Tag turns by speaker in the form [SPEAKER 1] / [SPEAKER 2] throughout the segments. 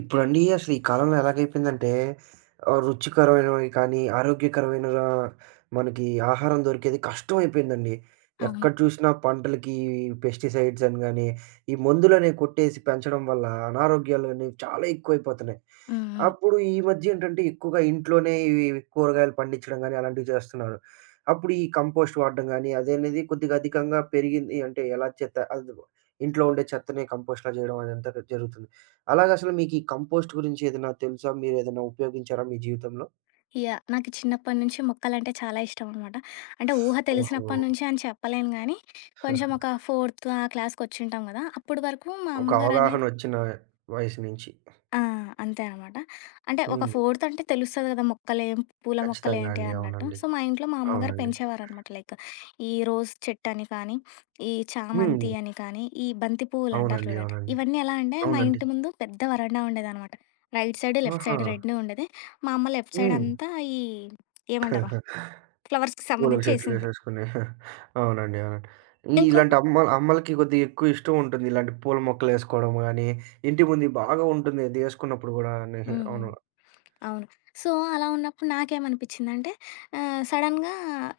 [SPEAKER 1] ఇప్పుడండి అసలు ఈ కాలంలో ఎలాగైపోయిందంటే రుచికరమైనవి కానీ, ఆరోగ్యకరమైన మనకి ఆహారం దొరికేది కష్టమైపోయిందండి.
[SPEAKER 2] అవును.
[SPEAKER 1] ఎక్కడ చూసినా పంటలకి పెస్టిసైడ్స్ అని గాని, ఈ మందులనేవి కొట్టేసి పెంచడం వల్ల అనారోగ్యాలనేవి చాలా ఎక్కువైపోతున్నాయి.
[SPEAKER 2] హ్మ్. హ్మ్.
[SPEAKER 1] అప్పుడు ఈ మధ్య ఏంటంటే ఎక్కువగా ఇంట్లోనే ఇవి కూరగాయలు పండించడం గాని, అలాంటివి చేస్తున్నారు. అప్పుడు ఈ కంపోస్ట్ వాడడం గాని, అదనేది కొద్దిగా అధికంగా పెరిగింది. అంటే ఎలా చెత్త అది ఇంట్లో ఉండే చెత్తని కంపోస్ట్‌లా చేయడం అదంతా జరుగుతుంది. అలాగ అసలు మీకు ఈ కంపోస్ట్ గురించి ఏదైనా తెలుసా? మీరేదైనా ఉపయోగించారా మీ జీవితంలో?
[SPEAKER 2] యాహ్! నాకు చిన్నప్పటి నుంచి మొక్కలంటే చాలా ఇష్టం అనమాట. అంటే ఊహ
[SPEAKER 1] ఓహో!
[SPEAKER 2] తెలిసినప్పటి నుంచి అని చెప్పలేను గానీ, కొంచెం ఒక ఫోర్త్ ఆ క్లాస్‌కొచ్చుంటాం గదా! అప్పటి వరకు మా
[SPEAKER 1] ఒక
[SPEAKER 2] అమ్మగారనేది
[SPEAKER 1] అవగాహనొచ్చిన వయసు నుంచి.
[SPEAKER 2] ఆ! అంతే అనమాట. అంటే ఒక
[SPEAKER 1] హ్మ్.
[SPEAKER 2] ఫోర్త్ అంటే తెలుస్తది గదా! మొక్కలేం, పూల
[SPEAKER 1] ఖచ్చితంగా
[SPEAKER 2] మొక్కలేంటి
[SPEAKER 1] అండి.
[SPEAKER 2] అన్నట్టు.
[SPEAKER 1] అవునండి.
[SPEAKER 2] సో, మా ఇంట్లో మా అమ్మగారు
[SPEAKER 1] అవునండి.
[SPEAKER 2] పెంచేవారనమాట. లైక్ ఈ రోజ్ చెట్టని కానీ, ఈ
[SPEAKER 1] హ్మ్.
[SPEAKER 2] చామంతి అని కానీ, ఈ బంతి పువ్వులంటారు
[SPEAKER 1] అవునండి.
[SPEAKER 2] చూడండి.
[SPEAKER 1] అవునండి.
[SPEAKER 2] ఇవన్నీ ఎలా అంటే మా
[SPEAKER 1] అవునండి.
[SPEAKER 2] ఇంటి ముందు పెద్ద వరండా ఉండేదనమాట. రైట్ సైడ్, లెఫ్ట్
[SPEAKER 1] ఆహా!
[SPEAKER 2] సైడ్ 2 ఉండేది. మా అమ్మ లెఫ్ట్ సైడ్
[SPEAKER 1] హ్మ్.
[SPEAKER 2] అంతా ఈ ఏమంటారు ఫ్లవర్స్‌కి
[SPEAKER 1] పూల
[SPEAKER 2] సంబంధించి ఏసింది.
[SPEAKER 1] చెట్లేసేసుకుని. అవునండి. అవునండి. ఈ
[SPEAKER 2] ఇంకో
[SPEAKER 1] ఇలాంటి అమ్మ అమ్మలకి కొద్దిగా ఎక్కువ ఇష్టం ఉంటుంది. ఇలాంటి పూల మొక్కలేసుకోవడం గాని, ఇంటి ముందు బాగా ఉంటుంది అది ఏసుకున్నప్పుడు గూడా అని.
[SPEAKER 2] హ్మ్. హ్మ్.
[SPEAKER 1] అవును.
[SPEAKER 2] అవును. సో, అలా ఉన్నప్పుడు నాకేమనిపిచ్చిందంటే సడెన్‌గా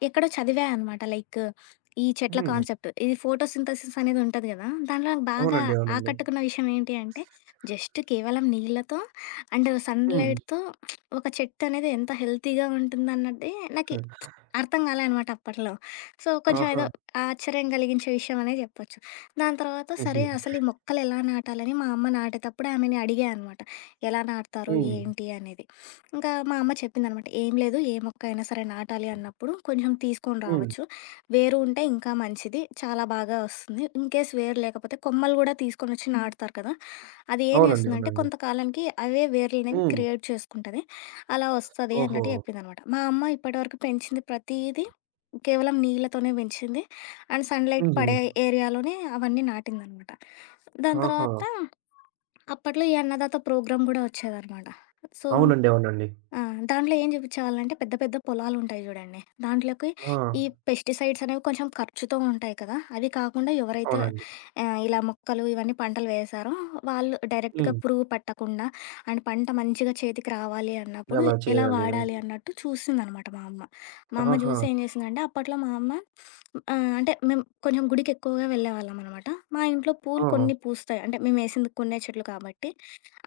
[SPEAKER 2] ఎక్కడో చదివా అనమాట. లైక్ ఈ చెట్ల
[SPEAKER 1] హ్మ్.
[SPEAKER 2] కాన్సెప్ట్. ఇది ఫోటోసింథసిస్ అనేది ఉంటది గదా! దాంట్లో నాకు బాగా
[SPEAKER 1] అవునండి. అవునండి.
[SPEAKER 2] ఆకట్టుకున్న విషయం ఏంటి అంటే, జస్ట్ కేవలం నీళ్ళతో అండ్
[SPEAKER 1] హ్మ్.
[SPEAKER 2] సన్‌లైట్‌తో ఒక చెట్టు అనేది ఎంత హెల్తీగా ఉంటుందన్నదే నాకి అర్థం కాలే అనమాట అప్పట్లో. సో, కొంచెం
[SPEAKER 1] ఆహా!
[SPEAKER 2] ఏదో ఆశ్చర్యం కలిగించే విషయం అనే చెప్పొచ్చు. దాని తర్వాత
[SPEAKER 1] హుహు.
[SPEAKER 2] సరే అసలు ఈ మొక్కలు ఎలా నాటాలని మా అమ్మ నాటేటప్పుడు ఆమెని అడిగా అనమాట. ఎలా నాటుతారు?
[SPEAKER 1] హ్మ్.
[SPEAKER 2] ఏంటి? అనేది. ఇంకా మా అమ్మ చెప్పిందనమాట. "ఏం లేదు ఏ మొక్క అయినా సరే నాటాలి అన్నప్పుడు కొంచెం తీసుకొని
[SPEAKER 1] హ్మ్.
[SPEAKER 2] రావచ్చు. వేరు ఉంటే ఇంకా మంచిది. చాలా బాగా వస్తుంది. ఇన్‌కేస్ వేరు లేకపోతే కొమ్మలు కూడా తీసుకొనొచ్చి నాటుతారు కదా! అది ఏం
[SPEAKER 1] అవునండి.
[SPEAKER 2] చేస్తుందంటే
[SPEAKER 1] అవునండి.
[SPEAKER 2] కొంతకాలానికి అవే వేర్లనేవి
[SPEAKER 1] హ్మ్.
[SPEAKER 2] క్రియేట్ చేసుకుంటది. అలా వస్తది
[SPEAKER 1] ఓహో!
[SPEAKER 2] అన్నట్టు చెప్పిందనమాట. మా అమ్మ ఇప్పటివరకు పెంచింది ప్రతీదీ కేవలం నీళ్ళతోనే పెంచింది. అండ్ సన్‌లైట్
[SPEAKER 1] హుహు.
[SPEAKER 2] పడే ఏరియాలోనే అవన్నీ నాటిందనమాట. దాని
[SPEAKER 1] ఆహా!
[SPEAKER 2] తర్వాత అప్పట్లో ఈ అన్నదాత ప్రోగ్రామ్ గూడా వచ్చేదనమాట. సో
[SPEAKER 1] అవునండి. అవునండి.
[SPEAKER 2] ఆ! దాంట్లో ఏం చూపించేవాళ్ళంటే పెద్ద పెద్ద పొలాలుంటాయి చూడండి. దాంట్లోకి
[SPEAKER 1] ఆ!
[SPEAKER 2] ఈ పెస్టిసైడ్స్ అనేవి కొంచెం ఖర్చుతో ఉంటాయి కదా! అవి కాకుండా ఎవరైతే
[SPEAKER 1] అవునండి.
[SPEAKER 2] ఇలా మొక్కలు ఇవన్నీ పంటలు వేశారో వాళ్ళు డైరెక్ట్‌గా
[SPEAKER 1] హ్మ్.
[SPEAKER 2] పురుగు పట్టకుండా అండ్ పంట మంచిగా చేతికి రావాలి అన్నప్పుడు
[SPEAKER 1] ఎలా
[SPEAKER 2] ఎలా
[SPEAKER 1] చేయాలి?
[SPEAKER 2] వాడాలి అన్నట్టు చూసిందనమాట మా అమ్మ. మా అమ్మ
[SPEAKER 1] ఆహా!
[SPEAKER 2] చూసి ఏం చేసిందంటే అప్పట్లో మా అమ్మ అంటే మేము కొంచెం గుడికి ఎక్కువగా వెళ్ళేవాళ్ళమనమాట. మా ఇంట్లో పూలు
[SPEAKER 1] ఆ!
[SPEAKER 2] కొన్ని పూస్తాయి. అంటే మేమేసింది కొన్నే చెట్లు కాబట్టి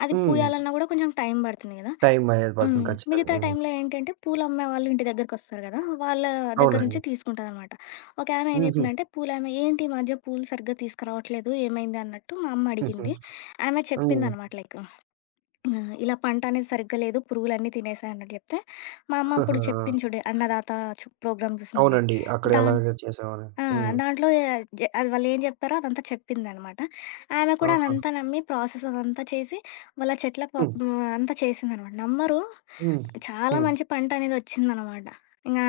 [SPEAKER 2] అది
[SPEAKER 1] హ్మ్.
[SPEAKER 2] పూయాలన్నా కూడా కొంచెం టైం పడుతుంది కదా!
[SPEAKER 1] టైం అనేది
[SPEAKER 2] హ్మ్.
[SPEAKER 1] పడుతుంది ఖచ్చితంగా.
[SPEAKER 2] మిగతా
[SPEAKER 1] హ్మ్.
[SPEAKER 2] టైంలో ఏంటంటే పూలమ్మే వాళ్ళు ఇంటి దగ్గరకొస్తారు గదా! వాళ్ళ దగ్గర
[SPEAKER 1] అవునండి.
[SPEAKER 2] నుంచి తీసుకుంటాననమాట. ఒకామె ఏం
[SPEAKER 1] హుహు.
[SPEAKER 2] జెప్పిందంటే పూలామె, "ఏంటి ఈ మధ్య పూలు సరిగ్గా తీసుకురావట్లేదు ఏమైంది?" అన్నట్టు మా అమ్మ
[SPEAKER 1] హుహు.
[SPEAKER 2] అడిగింది. ఆమె
[SPEAKER 1] హ్మ్.
[SPEAKER 2] చెప్పిందనమాట లైక్ ఇలా పంట అనేది సరిగ్గా లేదు, పురుగులన్నీ తినేసాయి అన్నట్టు జెప్తే, మా అమ్మ అప్పుడు చెప్పింది చూడు 'అన్నదాత' ప్రోగ్రామ్ చూసిందండి.
[SPEAKER 1] అవునండి. అక్కడ
[SPEAKER 2] దాన్
[SPEAKER 1] ఎలాగ చేసేవారు.
[SPEAKER 2] ఆ!
[SPEAKER 1] హ్మ్.
[SPEAKER 2] దాంట్లో అది వాళ్ళేం జెప్పారో అదంతా చెప్పిందనమాట. ఆమె కూడా
[SPEAKER 1] ఆహా!
[SPEAKER 2] అదంతా నమ్మి ప్రాసెస్ అదంతా చేసి వాళ్ళ చెట్లకు
[SPEAKER 1] హ్మ్.
[SPEAKER 2] అంతా చేసిందనమాట. నమ్మరు
[SPEAKER 1] హ్మ్.
[SPEAKER 2] చాలా
[SPEAKER 1] హ్మ్.
[SPEAKER 2] మంచి పంటనేది ఒచ్చిందనమాట. ఇంగా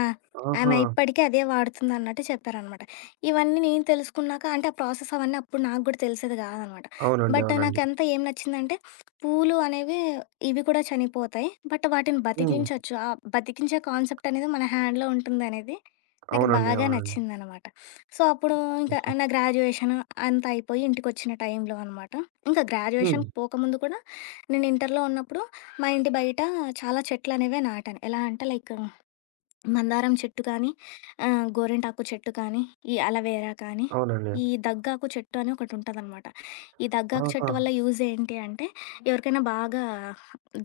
[SPEAKER 1] ఆహా!
[SPEAKER 2] ఆమె ఇప్పటికి అదే వాడుతుందన్నట్టు చెప్పారనమాట. ఇవన్నీ నేను తెలుసుకున్నాక అంటే, ఆ ప్రాసెస్ అవన్నీ అప్పుడు నాకు గూడా తెలిసేది గాదనమాట.
[SPEAKER 1] అవునండి.
[SPEAKER 2] బట్
[SPEAKER 1] అవునండి.
[SPEAKER 2] నాకెంత ఏం నచ్చిందంటే, పూలు అనేవి ఇవి కూడా చనిపోతాయి. బట్ వాటిని
[SPEAKER 1] హ్మ్.
[SPEAKER 2] బతికించొచ్చు. ఆ బతికించే కాన్సెప్ట్ అనేది మన హ్యాండ్‌లో ఉంటుందనేది నాకు
[SPEAKER 1] అవునండి.
[SPEAKER 2] బాగా
[SPEAKER 1] అవునండి.
[SPEAKER 2] నచ్చిందనమాట. సో, అప్పుడు ఇంకా
[SPEAKER 1] హుహు.
[SPEAKER 2] నా గ్రాడ్యుయేషన్ అంతా అయిపోయి ఇంటికొచ్చిన టైంలో అనమాట. ఇంకా
[SPEAKER 1] హ్మ్.
[SPEAKER 2] గ్రాడ్యుయేషన్‌కి పోకముందు కూడా నేను ఇంటర్‌లో ఉన్నప్పుడు మా ఇంటి బయట చాలా చెట్లనేవే నాటాను. ఎలా అంటే లైక్ మందారం చెట్టు కానీ, గోరింటాకు చెట్టు కానీ, ఈ అలవేరా కానీ,
[SPEAKER 1] అవునండి.
[SPEAKER 2] ఈ దగ్గాకు చెట్టు అని ఒకటుంటదనమాట. ఈ దగ్గాకు
[SPEAKER 1] ఆహా!
[SPEAKER 2] చెట్టు వల్ల యూజ్ ఏంటి అంటే, ఎవరికైనా బాగా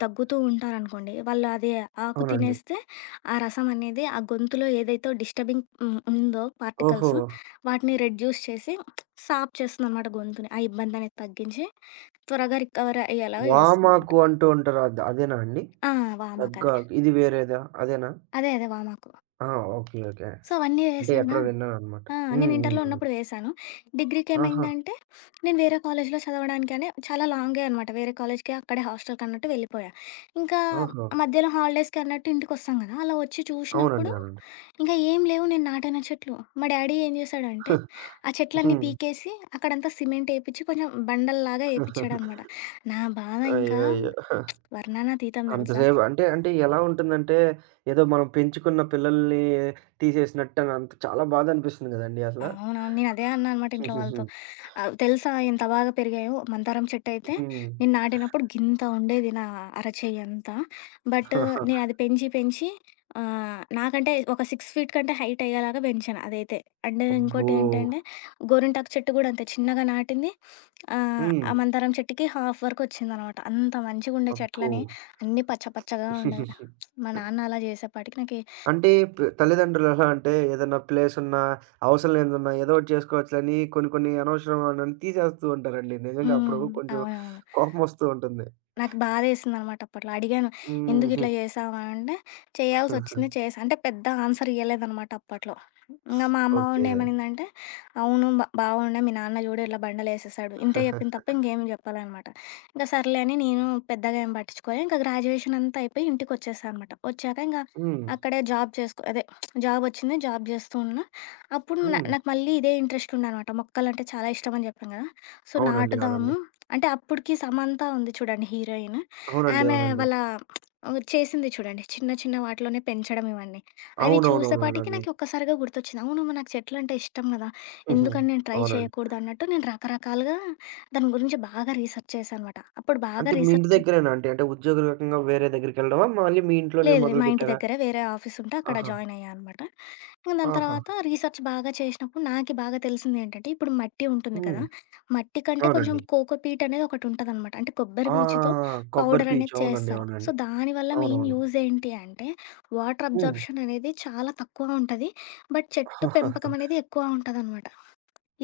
[SPEAKER 2] దగ్గుతూ ఉంటారనుకోండి, వాళ్ళు అది ఆకు
[SPEAKER 1] అవునండి.
[SPEAKER 2] తినేస్తే ఆ రసం అనేది ఆ గొంతులో ఏదైతే డిస్టర్బింగ్ ఉందో
[SPEAKER 1] ఓహో!
[SPEAKER 2] పార్టికల్స్ వాటిని రెడ్యూస్ చేసి సాఫ్ చేస్తుందనమాట గొంతుని. ఆ ఇబ్బంది అనేది తగ్గించి త్వరగా రికవర్ అయ్యేలాగా చేస్తుందనమాట.
[SPEAKER 1] వామాకు అంటూ ఉంటారు. అదేనా అండి?
[SPEAKER 2] ఆ!
[SPEAKER 1] దగ్గ
[SPEAKER 2] వామాకదే.
[SPEAKER 1] ఇది వేరేదా? అదేనా?
[SPEAKER 2] అదే. అదే. వామాకు.
[SPEAKER 1] ఆ! ఓకే. ఓకే.
[SPEAKER 2] సో, అవన్నీ
[SPEAKER 1] అంటే
[SPEAKER 2] వేశానా
[SPEAKER 1] ఎక్కడో విన్నాననమాట.
[SPEAKER 2] ఆ! నేను
[SPEAKER 1] హ్మ్. హ్మ్.
[SPEAKER 2] ఇంటర్‌లో
[SPEAKER 1] హ్మ్.
[SPEAKER 2] ఉన్నప్పుడు వేశాను.
[SPEAKER 1] ఆహా!
[SPEAKER 2] డిగ్రీకేమైందంటే, నేను వేరే కాలేజ్‌లో చదవడానికనే చాలా లాంగే అనమాట. వేరే కాలేజ్‌కి అక్కడే హాస్టల్‌కన్నట్టు వెళ్ళిపోయా. ఇంకా
[SPEAKER 1] ఓహో!
[SPEAKER 2] మధ్యలో హాలిడేస్‌కి అన్నట్టు ఇంటికొస్తాం గదా! అలా వచ్చి
[SPEAKER 1] అవునండి.
[SPEAKER 2] చూషినప్పుడు,
[SPEAKER 1] అవునండి.
[SPEAKER 2] ఇంకా ఏం లేవు నేను నాటిన చెట్లు. మా డ్యాడీ ఏం చేశాడంటే, ఆ చెట్లన్నీ
[SPEAKER 1] హ్మ్.
[SPEAKER 2] పీకేసి, అక్కడంతా సిమెంట్ ఏపిచ్చి, కొంచెం బండల్లాగా ఏపిచ్చాడనమాట. నా బాధ ఇంకా
[SPEAKER 1] అయ్యో! అయ్యో!
[SPEAKER 2] వర్ణనాతీతం తెలుసా!
[SPEAKER 1] అంతసేపు అంటే, అంటే ఎలా ఉంటుందంటే, ఏదో మనం పెంచుకున్న పిల్లల్ని తీసేసినట్టని అంత చాలా బాధనిపిస్తుంది గదండీ అసల.
[SPEAKER 2] అవునవును. నేనదే అన్నా అనమాట ఇంట్లో వాళ్ళతో. తెలుసా ఎంత బాగా పెరిగాయో మందారం చెట్టయితే
[SPEAKER 1] హ్మ్.
[SPEAKER 2] నేను నాటినప్పుడు గింత ఉండేది నా అరచెయ్యంతా. బట్ నేనది పెంచి పెంచి నాకంటే ఒక 6 ఫీట్ కంటే హైటయ్యేలాగా పెంచాను అదైతే. అండ్
[SPEAKER 1] అబ్బో!
[SPEAKER 2] ఇంకోటేంటంటే గోరింటాకు చెట్టు గూడా అంతే చిన్నగా నాటింది.
[SPEAKER 1] హ్మ్.
[SPEAKER 2] ఆ మందారం చెట్టుకి హాఫ్ వరకొచ్చిందనమాట. అంత మంచిగుండే
[SPEAKER 1] అబ్బో!
[SPEAKER 2] చెట్లని అన్నీ పచ్చ పచ్చగా ఉండేవి. మా నాన్న అలా జేసేపాటికి నాకి
[SPEAKER 1] అంటే తల్లిదండ్రులు ఎలా అంటే ఏదైనా ప్లేసున్నా, అవసరం లేనిదున్నా ఏదో ఒకటి చేసుకోవచ్చులని కొన్ని కొన్ని అనవసరమైనవన్నీ తీసేస్తూ ఉంటారండి. నిజంగా
[SPEAKER 2] హ్మ్.
[SPEAKER 1] అప్పుడు కొంచెం
[SPEAKER 2] అవునవును.
[SPEAKER 1] కోపమొస్తూ ఉంటుంది.
[SPEAKER 2] నాకు బాధేసిందనమాట అప్పట్లో. అడిగాను,
[SPEAKER 1] హ్మ్.
[SPEAKER 2] "ఎందుకిట్లా జేశావు" అనంటే, "చేయాల్సొచ్చింది చేశా." అంటే పెద్ద ఆన్సర్ ఇయ్యలేదనమాట అప్పట్లో. ఇంగ మా అమ్మ
[SPEAKER 1] ఓకే.
[SPEAKER 2] ఉండి ఏమనిందంటే, "అవును బాగుండే, మీ నాన్న జూడు ఇలా బండలేసేశాడు." ఇంతే జెప్పింది తప్ప ఇంకేం జెప్పలే అనమాట. ఇంక సర్లే అని నేను పెద్దగా ఏం పట్టించుకోలే. ఇంక గ్రాడ్యుయేషన్ అంతా అయిపోయి ఇంటికొచ్చేశా అనమాట. వచ్చాక ఇంగ
[SPEAKER 1] హ్మ్.
[SPEAKER 2] అక్కడే జాబ్ చేసుకో అదే జాబొచ్చింది. జాబ్ జేస్తూ ఉన్నా. అప్పుడు
[SPEAKER 1] హ్మ్.
[SPEAKER 2] నాకు మళ్ళీ ఇదే ఇంట్రెస్ట్ ఉండే అనమాట. మొక్కలంటే చాలా ఇష్టమని జెప్పాను గదా! సో,
[SPEAKER 1] అవునండి. అవునండి.
[SPEAKER 2] నాటుదాము అంటే అప్పటికి 'సమంత' ఉంది చూడండి హీరోయిన్.
[SPEAKER 1] అవునండి.
[SPEAKER 2] ఆమె
[SPEAKER 1] అవునండి.
[SPEAKER 2] వాళ్ళ చేసింది చూడండి. చిన్న చిన్న వాటిలోనే పెంచడం ఇవన్నీ. అవి చూసేపాటికి
[SPEAKER 1] అవునవునవునండి.
[SPEAKER 2] నాకు ఒక్కసారిగా గుర్తొచ్చింది. అవును మరి నాకు చెట్లంటే ఇష్టం కదా!
[SPEAKER 1] హుహు.
[SPEAKER 2] ఎందుకని నేను ట్రై
[SPEAKER 1] అవునండి.
[SPEAKER 2] చేయకూడదు అన్నట్టు నేను రకరకాలుగా దాని గురించి బాగా రీసెర్చ్ చేశాననమాట. అప్పుడు బాగా
[SPEAKER 1] అంటే మీ ఇంటి
[SPEAKER 2] రీసెర్చ్
[SPEAKER 1] దగ్గరేనా అండి? అంటే ఉద్యోగరీత్యంగా వేరే దగ్గరికెళ్ళడమా? మళ్ళీ మీ ఇంట్లోనే
[SPEAKER 2] లేదు. లేదు. మా ఇంటి
[SPEAKER 1] మొదలుపెట్టారా?
[SPEAKER 2] దగ్గరే వేరే ఆఫీసుంటే అక్కడ
[SPEAKER 1] ఆహా!
[SPEAKER 2] జాయిన్ అయ్యా అనమాట. ఇంక దాని
[SPEAKER 1] ఆహా!
[SPEAKER 2] తర్వాత రీసెర్చ్ బాగా చేసినప్పుడు నాకి బాగా తెలిసిందేంటంటే, ఇప్పుడు మట్టి ఉంటుంది
[SPEAKER 1] హ్మ్.
[SPEAKER 2] కదా! మట్టి కంటే కొంచెం
[SPEAKER 1] అవునండి.
[SPEAKER 2] కోకోపీట్ అనేది ఒకటుంటదనమాట. అంటే కొబ్బరి
[SPEAKER 1] ఆ!
[SPEAKER 2] పీచుతో
[SPEAKER 1] కొబ్బరి
[SPEAKER 2] పౌడర్
[SPEAKER 1] పీచు.
[SPEAKER 2] అనేది
[SPEAKER 1] అవునండి.
[SPEAKER 2] చేస్తారు. సో,
[SPEAKER 1] అవునండి.
[SPEAKER 2] దానివల్ల మెయిన్
[SPEAKER 1] అవునవును.
[SPEAKER 2] యూజ్ ఏంటి అంటే, వాటర్
[SPEAKER 1] హ్మ్.
[SPEAKER 2] అబ్జార్ప్షన్ అనేది చాలా తక్కువ ఉంటది. బట్ చెట్టు పెంపకం అనేది ఎక్కువ ఉంటదనమాట.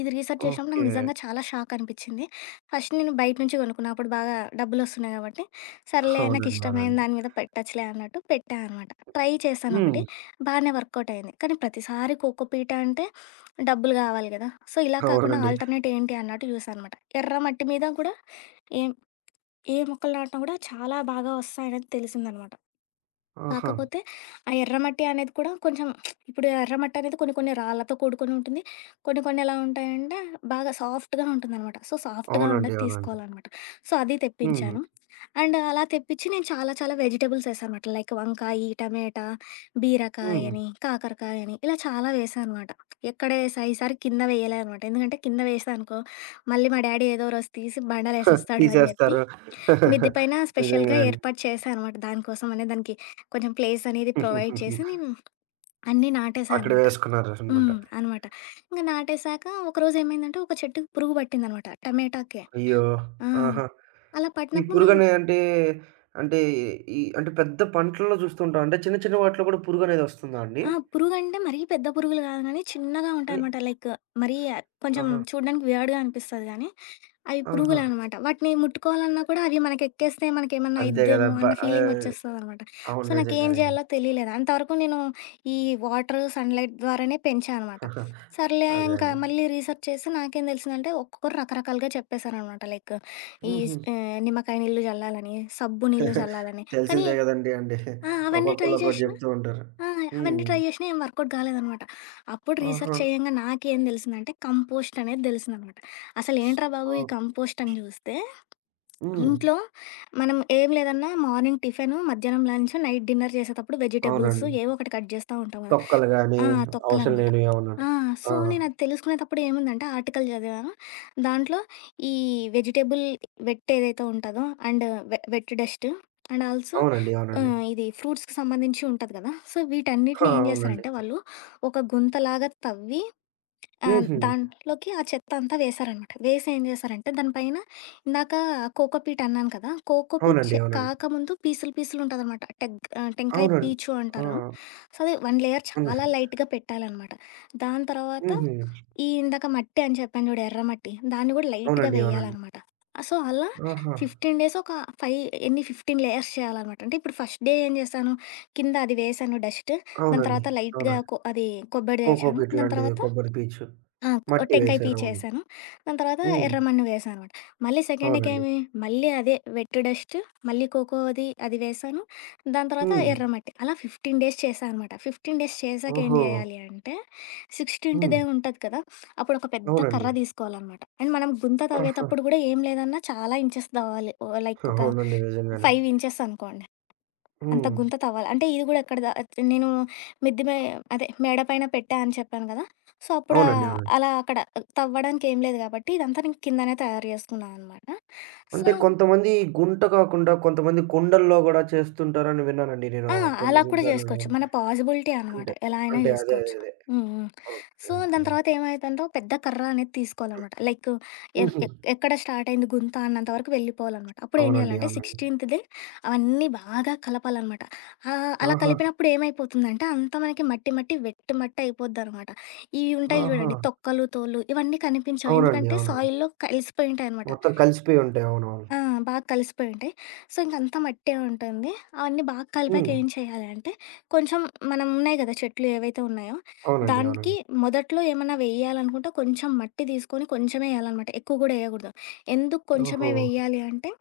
[SPEAKER 2] ఇది రీసెర్చ్ చేసినప్పుడు నాకు
[SPEAKER 1] ఓకే.
[SPEAKER 2] నిజంగా చాలా షాక్ అనిపించింది. ఫస్ట్ నేను బయట నుంచి కొనుక్కున్నా. అప్పుడు బాగా డబ్బులొస్తున్నాయి కాబట్టి, సర్లే
[SPEAKER 1] అవునండి.
[SPEAKER 2] నాకిష్టమైన
[SPEAKER 1] అవునండి.
[SPEAKER 2] దాని మీద పెట్టచ్చులే అన్నట్టు పెట్టా అనమాట. ట్రై
[SPEAKER 1] హ్మ్.
[SPEAKER 2] చేశానొకటి. బానే వర్కౌట్ అయింది. కానీ ప్రతిసారి కోకో పీట అంటే డబ్బులు కావాలి కదా! సో, ఇలా కాకుండా
[SPEAKER 1] అవునండి.
[SPEAKER 2] ఆల్టర్‌నేట్ ఏంటి అన్నట్టు చూసా అనమాట. ఎర్ర మట్టి మీద కూడా ఏం ఏ మొక్కలు నాటినా కూడా చాలా బాగా వస్తాయనేది తెలిసిందనమాట.
[SPEAKER 1] ఆహా!
[SPEAKER 2] కాకపోతే ఆ ఎర్రమట్టి అనేది కూడా కొంచెం ఇప్పుడు ఎర్రమట్టి అనేది కొన్ని కొన్ని రాళ్ళతో కూడుకొని ఉంటుంది. కొన్ని కొన్ని ఎలా ఉంటాయంటే బాగా సాఫ్ట్‌గా ఉంటుందనమాట. సో, సాఫ్ట్‌గా
[SPEAKER 1] అవునండి.
[SPEAKER 2] ఉండేది
[SPEAKER 1] అవునండి.
[SPEAKER 2] తీసుకోవాలనమాట. సో, అది
[SPEAKER 1] హ్మ్.
[SPEAKER 2] తెప్పించాను. అండ్ అలా తెప్పించి నేను చాలా చాలా వెజిటబుల్స్ ఏసా అనమాట. లైక్ వంకాయి, టమేటా, బీరకాయ
[SPEAKER 1] హ్మ్.
[SPEAKER 2] అని, కాకరకాయ అని ఇలా చాలా వేసా అనమాట. ఎక్కడ ఏసా ఈసారి కింద వేయలే అనమాట. ఎందుకంటే కింద వేసా అనుకో మళ్ళీ మా డ్యాడీ ఏదో రోజు తీసి బండలేసేస్తాడు అని చెప్పి
[SPEAKER 1] తీసేస్తారు.
[SPEAKER 2] మిద్ది పైన
[SPEAKER 1] నిజంగా
[SPEAKER 2] స్పెషల్‌గా
[SPEAKER 1] అండి.
[SPEAKER 2] ఏర్పాటు చేశా అనమాట. దానికోసమనే దానికి కొంచెం ప్లేస్ అనేది ప్రొవైడ్ చేసి నేను అన్నీ నాటేశా
[SPEAKER 1] అక్కడ
[SPEAKER 2] అనమాట.
[SPEAKER 1] వేసుకున్నారనమాట.
[SPEAKER 2] హ్మ్. అనమాట. ఇంక నాటేశాక ఒకరోజేమైందంటే ఒక చెట్టుకి పురుగు పట్టిందనమాట. టమాటాకే.
[SPEAKER 1] అయ్యో!
[SPEAKER 2] ఆ!
[SPEAKER 1] ఆహా!
[SPEAKER 2] అలా
[SPEAKER 1] ఈ
[SPEAKER 2] పట్టినప్పుడు నా
[SPEAKER 1] పురుగనే అంటే, అంటే ఈ అంటే పెద్ద పంటల్లో చూస్తుంటాం. అంటే చిన్న చిన్న వాటిలో కూడా పురుగనేది వస్తుందా అండి?
[SPEAKER 2] ఆ! పురుగంటే మరీ పెద్ద పురుగులు కాదు గానీ, చిన్నగా
[SPEAKER 1] అని
[SPEAKER 2] ఉంటాయనమాట. లైక్ మరీ కొంచెం
[SPEAKER 1] ఆహా!
[SPEAKER 2] చూడడానికి వియర్డ్‌గా అనిపిస్తది గానీ, అవి
[SPEAKER 1] ఆహా!
[SPEAKER 2] పురుగులనమాట. వాటిని ముట్టుకోవాలన్నా కూడా అవి మనకెక్కేస్తే మనకేమన్నా
[SPEAKER 1] అంతే గదా!
[SPEAKER 2] అయిద్దేమో అన్న
[SPEAKER 1] ఆహ్,
[SPEAKER 2] ఫీలింగొచ్చేస్తదనమాట.
[SPEAKER 1] అవును.
[SPEAKER 2] సో, నాకేం
[SPEAKER 1] నిజంగానే అండి.
[SPEAKER 2] జేయాలో తెలియలేదు. అంతవరకు నేను ఈ వాటర్, సన్‌లైట్ ద్వారానే పెంచా అనమాట. సర్లే
[SPEAKER 1] అదే
[SPEAKER 2] ఇంకా
[SPEAKER 1] అండి.
[SPEAKER 2] మళ్ళీ రీసెర్చ్ చేసి నాకేం తెలిసిందంటే, ఒక్కొక్కరు రకరకాలుగా చెప్పేశారనమాట. లైక్
[SPEAKER 1] హుహు.
[SPEAKER 2] నిమ్మకాయ నీళ్ళు జల్లాలని, సబ్బు నీళ్ళు జల్లాలని. కానీ
[SPEAKER 1] తెలిసిందే గదండీ అండి.
[SPEAKER 2] ఆ! అవన్నీ ట్రై
[SPEAKER 1] ఒక్కొక్కళ్ళు ఒక్కోటి
[SPEAKER 2] చేషినా
[SPEAKER 1] జెప్తూ ఉంటారు.
[SPEAKER 2] ఆ! అవన్నీ
[SPEAKER 1] హ్మ్.
[SPEAKER 2] ట్రై చేసినా ఏం వర్కౌట్ కాలేదనమాట. అప్పుడు రీసెర్చ్
[SPEAKER 1] ఆహా!
[SPEAKER 2] చేయంగా నాకేం తెలిసిందంటే, కంపోస్ట్ అనేది తెలిసిందనమాట. అసలేంట్రా బాబు ఈ
[SPEAKER 1] ఓహ్!
[SPEAKER 2] కంపోస్ట్ అని చూస్తే,
[SPEAKER 1] హ్మ్.
[SPEAKER 2] ఇంట్లో మనం ఏం లేదన్నా మార్నింగ్ టిఫిను, మధ్యాహ్నం లంచ్, నైట్ డిన్నర్ చేసేటప్పుడు వెజిటబుల్స్
[SPEAKER 1] అవునండి.
[SPEAKER 2] ఏవో ఒకటి కట్ చేస్తా ఉంటాం కదా!
[SPEAKER 1] తొక్కలు గాని,
[SPEAKER 2] ఆ!
[SPEAKER 1] అవసరం
[SPEAKER 2] తొక్కలనమాట.
[SPEAKER 1] లేనివి అవునండి.
[SPEAKER 2] ఆ!
[SPEAKER 1] ఆ!
[SPEAKER 2] సో, నేనది తెలుసుకునేటప్పుడు ఏముందంటే ఆర్టికల్ చదివాను. దాంట్లో ఈ వెజిటబుల్ వెట్ ఏదైతే ఉంటదో and wet dust and also
[SPEAKER 1] అవునండి. అవునండి.
[SPEAKER 2] ఇది ఫ్రూట్స్‌కి సంబంధించి ఉంటది కదా! సో,
[SPEAKER 1] ఆ!
[SPEAKER 2] వీటన్నిటిని ఏం
[SPEAKER 1] అవునండి.
[SPEAKER 2] చేస్తారంటే వాళ్ళు ఒక గుంతలాగా తవ్వి ఆ!
[SPEAKER 1] హుహు.
[SPEAKER 2] దాంట్లోకి ఆ చెత్త అంతా వేశారనమాట. వేసి ఏం చేశారంటే దానిపైన ఇందాక కోకో పీట్ అన్నాను కదా! కోకో పీట్
[SPEAKER 1] అవునండి. అవునండి.
[SPEAKER 2] కాకముందు పీసులు పీసులు ఉంటదనమాట. టెంకాయ
[SPEAKER 1] అవునండి.
[SPEAKER 2] పీచు
[SPEAKER 1] ఆ!
[SPEAKER 2] అంటారు. సో, అది 1 లేయర్ చాలా
[SPEAKER 1] అవునండి.
[SPEAKER 2] లైట్‌గా పెట్టాలనమాట. దాని తర్వాత
[SPEAKER 1] హుహు.
[SPEAKER 2] ఈ ఇందాక మట్టి అని చెప్పాను చూడు ఎర్రమట్టి, దాన్ని కూడా లైట్‌గా
[SPEAKER 1] అవునండి. అవునండి.
[SPEAKER 2] వేయాలనమాట. సో, అలా
[SPEAKER 1] ఆహా!
[SPEAKER 2] 15 డేస్ ఒక 5 ఎన్ని 15 లేయర్స్ చేయాలనమాట. అంటే ఇప్పుడు ఫస్ట్ డే ఏం చేశాను, కింద అది వేశాను డస్ట్. దాని
[SPEAKER 1] అవునండి.
[SPEAKER 2] తర్వాత లైట్‌గా
[SPEAKER 1] అవునండి.
[SPEAKER 2] కొ అది కొబ్బరి
[SPEAKER 1] కోకో
[SPEAKER 2] తెచ్చాను.
[SPEAKER 1] పీట్
[SPEAKER 2] దాని
[SPEAKER 1] లాంటిది
[SPEAKER 2] తర్వాత
[SPEAKER 1] కొబ్బరి పీచు.
[SPEAKER 2] ఆ! ఓ
[SPEAKER 1] మట్టి
[SPEAKER 2] టెంకాయ
[SPEAKER 1] వేశారు. అవును.
[SPEAKER 2] పిచేసాను. దాని తర్వాత
[SPEAKER 1] హ్మ్.
[SPEAKER 2] ఎర్రమన్ను వేసాననమాట. మళ్ళీ సెకండ్
[SPEAKER 1] అవునండి.
[SPEAKER 2] డేకేమి మళ్ళీ అదే వెట్ డస్ట్, మళ్ళీ కోకోది అది వేసాను. దాని తర్వాత
[SPEAKER 1] హ్మ్.
[SPEAKER 2] ఎర్రమట్టి. అలా 15 డేస్ చేశా అనమాట. 15 డేస్ చేశాక ఏం
[SPEAKER 1] ఓహో!
[SPEAKER 2] జేయాలి అంటే, 16th
[SPEAKER 1] హ్మ్.
[SPEAKER 2] డే ఉంటది కదా! అప్పుడు ఒక పెద్ద
[SPEAKER 1] అవునండి.
[SPEAKER 2] కర్ర తీసుకోవాలనమాట. అండ్ మనం గుంత
[SPEAKER 1] ఆహా!
[SPEAKER 2] తవ్వేతప్పుడు గూడా ఏం లేదన్నా చాలా ఇంచెస్ దవ్వాలి. ఓ లైక్ ఒక
[SPEAKER 1] అవునండి. నిజంగానే.
[SPEAKER 2] 5 ఇంచెస్ అనుకోండి. అంత
[SPEAKER 1] హ్మ్.
[SPEAKER 2] గుంత తవ్వాలి. అంటే ఇది గూడా ఎక్కడ దా నేను మిద్ది మే అదే మేడ పైన పెట్టా అని చెప్పాను గదా! సో, అప్పుడా
[SPEAKER 1] అవునండి. అవునండి.
[SPEAKER 2] అలా అక్కడ తవ్వడానికి ఏం లేదు గాబట్టి, ఇదంతా నేను కిందనే తయారు జేసుకున్నా అనమాట. సో
[SPEAKER 1] అంటే కొంతమంది గుంట కాకుండా కొంతమంది కుండల్లో గూడా చేస్తుంటారని విన్నానండి నేను
[SPEAKER 2] ఆ!
[SPEAKER 1] కొన్ని
[SPEAKER 2] అలా కూడా
[SPEAKER 1] సంచార్లు.
[SPEAKER 2] జేసుకోవచ్చు. మన పాజిబిలిటీ అనమాట.
[SPEAKER 1] అంటే
[SPEAKER 2] ఎలా అయినా
[SPEAKER 1] అంటే అదే.
[SPEAKER 2] జేసుకోవచ్చు.
[SPEAKER 1] అదే.
[SPEAKER 2] హ్మ్. హ్మ్.
[SPEAKER 1] ఓకే.
[SPEAKER 2] సో,
[SPEAKER 1] ఓకే
[SPEAKER 2] దాని
[SPEAKER 1] అండి.
[SPEAKER 2] తర్వాత ఏమైద్దంటే ఓ పెద్ద కర్ర అనేది
[SPEAKER 1] హ్మ్.
[SPEAKER 2] తీసుకోవాలనమాట. లైక్ ఎం
[SPEAKER 1] హుహు.
[SPEAKER 2] ఎ ఎక్కడ స్టార్ట్ అయింది గుంత అన్నంత వరకు వెళ్ళిపోవాలనమాట. అప్పుడు ఏం
[SPEAKER 1] అవునండి.
[SPEAKER 2] జేయాలంటే
[SPEAKER 1] అవునండి.
[SPEAKER 2] 16థ్‌దే అవన్నీ బాగా కలపాలనమాట. అలా
[SPEAKER 1] ఆహా!
[SPEAKER 2] కలిపినప్పుడు ఏమైపోతుందంటే అంతా మనకి మట్టి మట్టి, వెట్టి మట్టి అయిపోద్దనమాట. ఇవి ఉంటాయి
[SPEAKER 1] ఆహా!
[SPEAKER 2] జూడండి తొక్కలు, తోలు ఇవన్నీ కనిపించవు.
[SPEAKER 1] అవునండి.
[SPEAKER 2] ఎందుకంటే
[SPEAKER 1] అవునండి.
[SPEAKER 2] సాయిల్‌లో కలిసిపోయి ఉంటాయనమాట.
[SPEAKER 1] మొత్తం కలిసిపోయి ఉంటాయి. అవునవును.
[SPEAKER 2] ఆ! బాగా కలిసిపోయి ఉంటాయి. సో, ఇంకంతా మట్టే ఉంటుంది. అవన్నీ బాగా కలిపాక
[SPEAKER 1] హ్మ్.
[SPEAKER 2] ఏం చేయాలంటే, కొంచెం మనం ఉన్నాయి కదా చెట్లు ఏవైతే ఉన్నాయో,
[SPEAKER 1] అవునండి.
[SPEAKER 2] దానికి
[SPEAKER 1] అవునండి.
[SPEAKER 2] మొదట్లో ఏమన్నా వేయాలనుకుంటే కొంచెం మట్టి తీసుకొని కొంచెమే ఎయాలనమాట. ఎక్కువ కూడా ఎయకూడదు. ఎందుకు
[SPEAKER 1] ఓహో!
[SPEAKER 2] కొంచెమే వెయ్యాలి అంటే,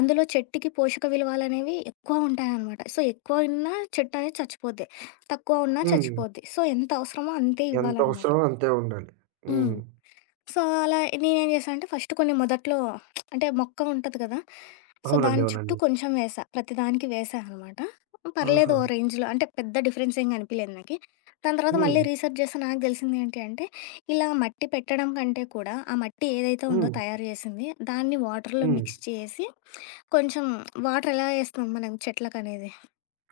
[SPEAKER 2] అందులో చెట్టుకి పోషక విలువలనేవి ఎక్కువ ఉంటాయనమాట. సో, ఎక్కువ ఉన్నా చెట్టు అనేది చచ్చిపోద్ది. తక్కువ ఉన్నా
[SPEAKER 1] హ్మ్.
[SPEAKER 2] చచ్చిపోద్ది. సో, ఎంత అవసరమో అంతే
[SPEAKER 1] ఎంత
[SPEAKER 2] ఇవ్వాలనమాట.
[SPEAKER 1] అవసరమో అంతే ఉండాలి.
[SPEAKER 2] హ్మ్.
[SPEAKER 1] హ్మ్.
[SPEAKER 2] సో, అలా నేనేం చేశా అంటే ఫస్ట్ కొన్ని మొదట్లో అంటే మొక్క ఉంటది కదా! సో,
[SPEAKER 1] అవునండి.
[SPEAKER 2] దాని
[SPEAKER 1] అవునండి.
[SPEAKER 2] చుట్టూ కొంచెం వేశా. ప్రతి దానికి వేశా అనమాట. పర్లేదు
[SPEAKER 1] ఆహా!
[SPEAKER 2] ఓ రేంజ్‌లో అంటే పెద్ద డిఫరెన్స్ ఏం కనిపియలేదు నాకి. దాని తర్వాత
[SPEAKER 1] హ్మ్.
[SPEAKER 2] మళ్ళీ రీసెర్చ్ చేస్తే నాకు తెలిసింది ఏంటి అంటే, ఇలా మట్టి పెట్టడం కంటే కూడా ఆ మట్టి ఏదైతే ఉందో
[SPEAKER 1] హ్మ్.
[SPEAKER 2] తయారు చేసింది, దాన్ని వాటర్‌లో
[SPEAKER 1] హ్మ్.
[SPEAKER 2] మిక్స్ చేసి కొంచెం వాటర్ ఎలా ఏస్తాం మనం చెట్లకనేది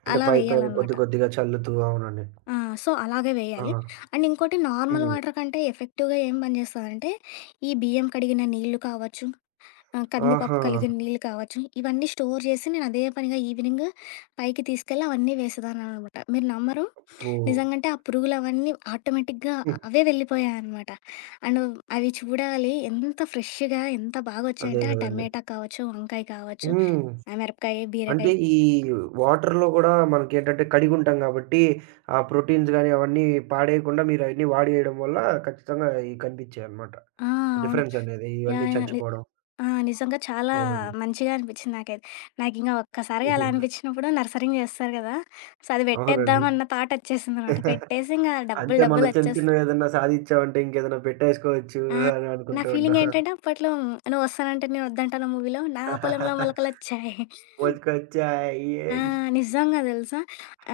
[SPEAKER 1] అంటే
[SPEAKER 2] అలా
[SPEAKER 1] పై పైన
[SPEAKER 2] వేయాలనమాట.
[SPEAKER 1] కొద్ది కొద్దిగా చల్లుతూ అవునండి.
[SPEAKER 2] ఆ! సో, అలాగే
[SPEAKER 1] ఆ!
[SPEAKER 2] వేయాలి. అండ్ ఇంకోటి నార్మల్
[SPEAKER 1] హ్మ్.
[SPEAKER 2] వాటర్ కంటే ఎఫెక్టివ్‌గా ఏం పనిచేస్తదంటే, ఈ బియ్యం కడిగిన నీళ్ళు కావచ్చు, కందిపప్పు
[SPEAKER 1] ఆహా!
[SPEAKER 2] కడిగిన నీళ్ళు కావచ్చు, ఇవన్నీ స్టోర్ చేసి నేను అదే పనిగా ఈవినింగ్ పైకి తీసుకెళ్ళి అవన్నీ వేసేదాన్ననమాట. మీరు నమ్మరు,
[SPEAKER 1] అబ్బో!
[SPEAKER 2] నిజంగంటే ఆ పురుగులవన్నీ ఆటోమేటిక్‌గా
[SPEAKER 1] హ్మ్.
[SPEAKER 2] అవే వెళ్ళిపోయాయనమాట. అండ్ అవి చూడాలి ఎంత ఫ్రెష్‌గా ఎంత
[SPEAKER 1] అదే
[SPEAKER 2] బాగొచ్చాయంటే ఆ
[SPEAKER 1] గదండీ.
[SPEAKER 2] టమాటా కావచ్చు, వంకాయ కావచ్చు,
[SPEAKER 1] హ్మ్.
[SPEAKER 2] ఆ మిరపకాయ,
[SPEAKER 1] అంటే
[SPEAKER 2] బీరకాయ
[SPEAKER 1] ఈ వాటర్‌లో గూడా మనకేంటంటే కడిగుంటాం గాబట్టి, ఆ ప్రోటీన్స్ గాని అవన్నీ పాడేయకుండా మీరయన్నీ వాడేయడం వల్ల ఖచ్చితంగా ఇయి కనిపిచ్చాయనమాట.
[SPEAKER 2] ఆ! అవును.
[SPEAKER 1] డిఫరెన్స్ అనేది ఇవన్నీ
[SPEAKER 2] యాహ్! యాహ్!
[SPEAKER 1] చచ్చిపోవడం.
[SPEAKER 2] ఆ! నిజంగా చాలా
[SPEAKER 1] అవునండి.
[SPEAKER 2] మంచిగా అనిపిచ్చింది నాకైతే. నాకింకా ఒక్కసారిగా
[SPEAKER 1] హుహు.
[SPEAKER 2] అలా అనిపిచ్చినప్పుడు నర్సరింగ్ చేస్తారు గదా! సో, అది
[SPEAKER 1] అవునండి.
[SPEAKER 2] పెట్టేద్దాం అన్న థాటొచ్చేసిందనమాట. పెట్టేసి ఇంగా
[SPEAKER 1] అంతే మనం చిన్న
[SPEAKER 2] డబ్బులొచ్చేస్
[SPEAKER 1] చిన్నవేదన్నా సాధిచ్చామంటే ఇంకేదన్నా పెట్టేసుకోవచ్చు
[SPEAKER 2] ఆ!
[SPEAKER 1] అని
[SPEAKER 2] నా
[SPEAKER 1] అనుకుంటూ ఉంటాం.
[SPEAKER 2] ఫీలింగేంటంటే అప్పట్లో 'నువ్వు వస్తానంటే నేను వద్దంటానా' మూవీలో నా పొలంలో మొలకలొచ్చాయి.
[SPEAKER 1] మోసుకొచ్చాయి.
[SPEAKER 2] ఆ! నిజంగా తెలుసా!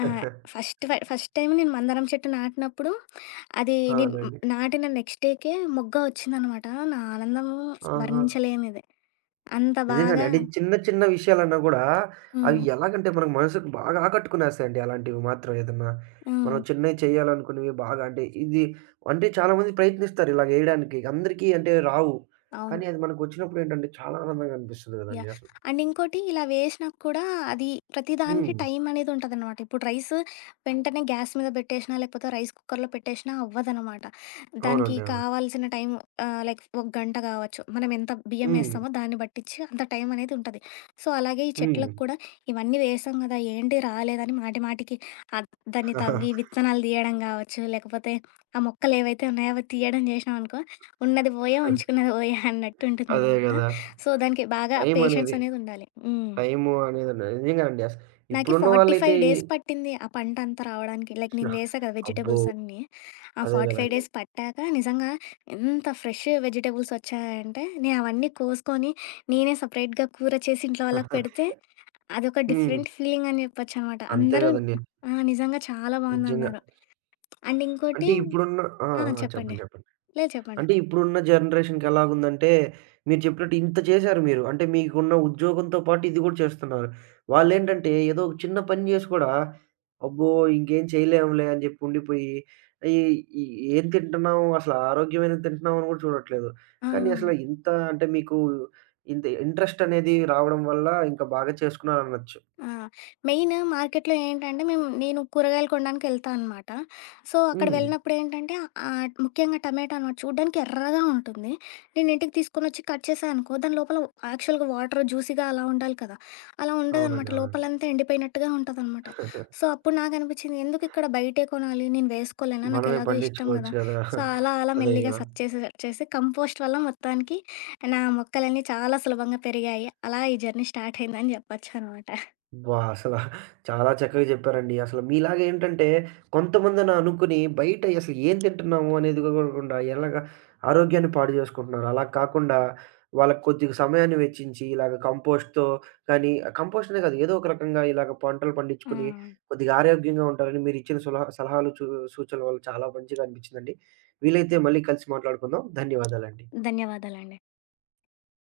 [SPEAKER 2] ఆహ్, ఫస్ట్ టైమ్ నేను మందారం చెట్టు నాటినప్పుడు అది నేను
[SPEAKER 1] అవునండి.
[SPEAKER 2] నాటిన నెక్స్ట్ డేకే మొగ్గ వచ్చిందనమాట. నా ఆనందం
[SPEAKER 1] ఆహా!
[SPEAKER 2] వర్ణించలేనిది. అంత
[SPEAKER 1] నిజంగానే.
[SPEAKER 2] బాగా
[SPEAKER 1] అంటే చిన్న చిన్న విషయాలన్నా గూడా అవి
[SPEAKER 2] హ్మ్.
[SPEAKER 1] ఎలాగంటే మనకు మనసుకు బాగా ఆకట్టుకునేస్తాయండి అలాంటివి మాత్రం ఏదన్నా. మనం
[SPEAKER 2] హ్మ్.
[SPEAKER 1] చిన్నయి చేయాలనుకున్నవి బాగా అంటే ఇది అంటే చాలామంది ప్రయత్నిస్తారు ఇలాగ ఎయడానికి. అందరికీ అంటే రావు.
[SPEAKER 2] అవును.
[SPEAKER 1] కానీ అది మనకొచ్చినప్పుడు ఏంటంటే చాలా ఆనందంగా అనిపిస్తది గదండీ
[SPEAKER 2] యాహ్!
[SPEAKER 1] అసలు.
[SPEAKER 2] అండ్ ఇంకోటి ఇలా వేసినా కూడా అది ప్రతి దానికి
[SPEAKER 1] హ్మ్.
[SPEAKER 2] టైం అనేది ఉంటదనమాట. ఇప్పుడు రైస్ వెంటనే గ్యాస్ మీద పెట్టేసినా, లేకపోతే రైస్ కుక్కర్‌లో పెట్టేసినా అవ్వదనమాట. దానికి
[SPEAKER 1] అవునండి. అవును.
[SPEAKER 2] కావాల్సిన టైం లైక్ ఒక గంట కావచ్చు. మనం ఎంత బియ్యం
[SPEAKER 1] హ్మ్.
[SPEAKER 2] వేస్తామో దాన్ని బట్టిచ్చి అంత టైం అనేది ఉంటది. సో, అలాగే ఈ
[SPEAKER 1] హ్మ్.
[SPEAKER 2] చెట్లకు కూడా ఇవన్నీ వేసాం కదా! ఏంటి రాలేదని మాటి మాటికి అద్ దాన్ని తవ్వి విత్తనాలు తీయడం కావచ్చు, లేకపోతే ఆ మొక్కలు ఏవైతే ఉన్నాయో అవి తీయడం చేసినామనుకో ఉన్నది పోయే, ఉంచుకున్నది పోయే అన్నట్టు
[SPEAKER 1] అదే
[SPEAKER 2] ఉంటుందనమాట.
[SPEAKER 1] గదా!
[SPEAKER 2] సో, దానికి బాగా పేషెన్స్
[SPEAKER 1] టైమనేది
[SPEAKER 2] అనేదుండాలి. హ్మ్.
[SPEAKER 1] టైము అనేది నిజంగానండి.
[SPEAKER 2] నాకి
[SPEAKER 1] ఇప్పుడున్న వాళ్ళైతే
[SPEAKER 2] 45 డేస్ పట్టింది ఆ పంటంతా రావడానికి. లైక్ నేను వేశా కదా!
[SPEAKER 1] అబ్బో!
[SPEAKER 2] వెజిటబుల్స్ అన్నీ. ఆ
[SPEAKER 1] అదే
[SPEAKER 2] 45
[SPEAKER 1] గదండీ.
[SPEAKER 2] డేస్ పట్టాక నిజంగా ఎంత ఫ్రెష్ వెజిటబుల్స్ వచ్చాయంటే, నేను అవన్నీ కోసుకొని, నేనే సెపరేట్‌గా కూర చేసి ఇంట్లో వాళ్ళకి పెడితే, అదొక
[SPEAKER 1] హ్మ్.
[SPEAKER 2] డిఫరెంట్ ఫీలింగ్ అని చెప్పొచ్చనమాట.
[SPEAKER 1] అంతే
[SPEAKER 2] అందరూ
[SPEAKER 1] గదండీ.
[SPEAKER 2] ఆ! నిజంగా చాలా
[SPEAKER 1] నిజంగా.
[SPEAKER 2] బావుందన్నారు. అండ్ ఇంకోటి
[SPEAKER 1] అంటే ఇప్పుడున్న ఆ!
[SPEAKER 2] ఆ!
[SPEAKER 1] ఆ!
[SPEAKER 2] చెప్పండి.
[SPEAKER 1] చెప్పండి. చెప్పండి.
[SPEAKER 2] లేదు చెప్పండి.
[SPEAKER 1] అంటే ఇప్పుడున్న జనరేషన్‌కి ఎలాగుందంటే, మీరు చెప్పినట్టు ఇంత చేశారు మీరు. అంటే మీకున్న ఉద్యోగంతో పాటు ఇది గూడా చేస్తున్నారు. వాళ్ళేంటంటే ఏదో ఒక చిన్న పని చేసి కూడా, అబ్బో! ఇంకేం చేయలేంలే అని జెప్పి ఉండిపోయి, ఈ ఈ ఏం తింటున్నాం అసలు ఆరోగ్యమైనది తింటున్నాం అని గూడా చూడట్లేదు.
[SPEAKER 2] ఆ! ఆ!
[SPEAKER 1] కానీ అసలు ఇంత అంటే మీకు ఇంత ఇంట్రెస్ట్ అనేది రావడం వల్ల ఇంకా బాగా చేసుకున్నారనొచ్చు.
[SPEAKER 2] ఆ! మెయిన్ మార్కెట్‌లో ఏంటంటే మేము నేను కూరగాయలు కొనడానికి వెళ్తా అనమాట. సో, అక్కడ
[SPEAKER 1] హ్మ్.
[SPEAKER 2] వెళ్ళినప్పుడు ఏంటంటే ముఖ్యంగా టమాటా అనమాట చూడ్డానికి ఎర్రగా ఉంటుంది. నేను ఇంటికి తీసుకొనొచ్చి కట్ చేశా అనుకో, దాని లోపల యాక్చువల్‌గా వాటర్ జ్యూసీగా అలా ఉండాలి కదా! అలా ఉండదనమాట.
[SPEAKER 1] అవునండి. అవునండి.
[SPEAKER 2] లోపలంతా ఎండిపోయినట్టుగా ఉంటదనమాట. సో, అప్పుడు నాకనిపించింది ఎందుకు ఇక్కడ బయటే కొనాలి? నేను వేసుకోలేనా? నాకు
[SPEAKER 1] మనమే
[SPEAKER 2] ఎలాగో ఇష్టం
[SPEAKER 1] పండించుకోవచ్చు
[SPEAKER 2] కదా!
[SPEAKER 1] గదా!
[SPEAKER 2] సో, అలా అలా
[SPEAKER 1] అదే
[SPEAKER 2] మెల్లిగా
[SPEAKER 1] గదా!
[SPEAKER 2] సెర్చ్ చేసి, సెర్చ్ చేసి కంపోస్ట్ వల్ల మొత్తానికి నా మొక్కలన్నీ చాలా సులభంగా పెరిగాయి. అలా ఈ జర్నీ స్టార్ట్ అయిందని చెప్పొచ్చనమాట.
[SPEAKER 1] అబ్బా! చాలా చక్కగా చెప్పారండి. అసలు మీలాగా ఏంటంటే కొంతమందిని అనుకుని బయట అసలు ఏం తింటున్నాము అనేది గూడకుండా ఎలాగా ఆరోగ్యాన్ని పాడు జేసుకుంటున్నారు. అలా కాకుండా వాళ్ళకి కొద్దిగా సమయాన్ని వెచ్చించి ఇలాగ కంపోస్ట్‌తో కానీ కంపోస్ట్ అనే కాదు. ఏదో ఒక రకంగా ఇలాగ పంటలు
[SPEAKER 2] ఆ!
[SPEAKER 1] పండించుకొని కొద్దిగా ఆరోగ్యంగా ఉంటారని మీరిచ్చిన సలహాలు సూచనల వల్ల చాలా మంచిగా అనిపించిందండి. వీలైతే మళ్ళీ కలిసి మాట్లాడుకుందాం. ధన్యవాదాలండి.
[SPEAKER 2] ధన్యవాదాలండి.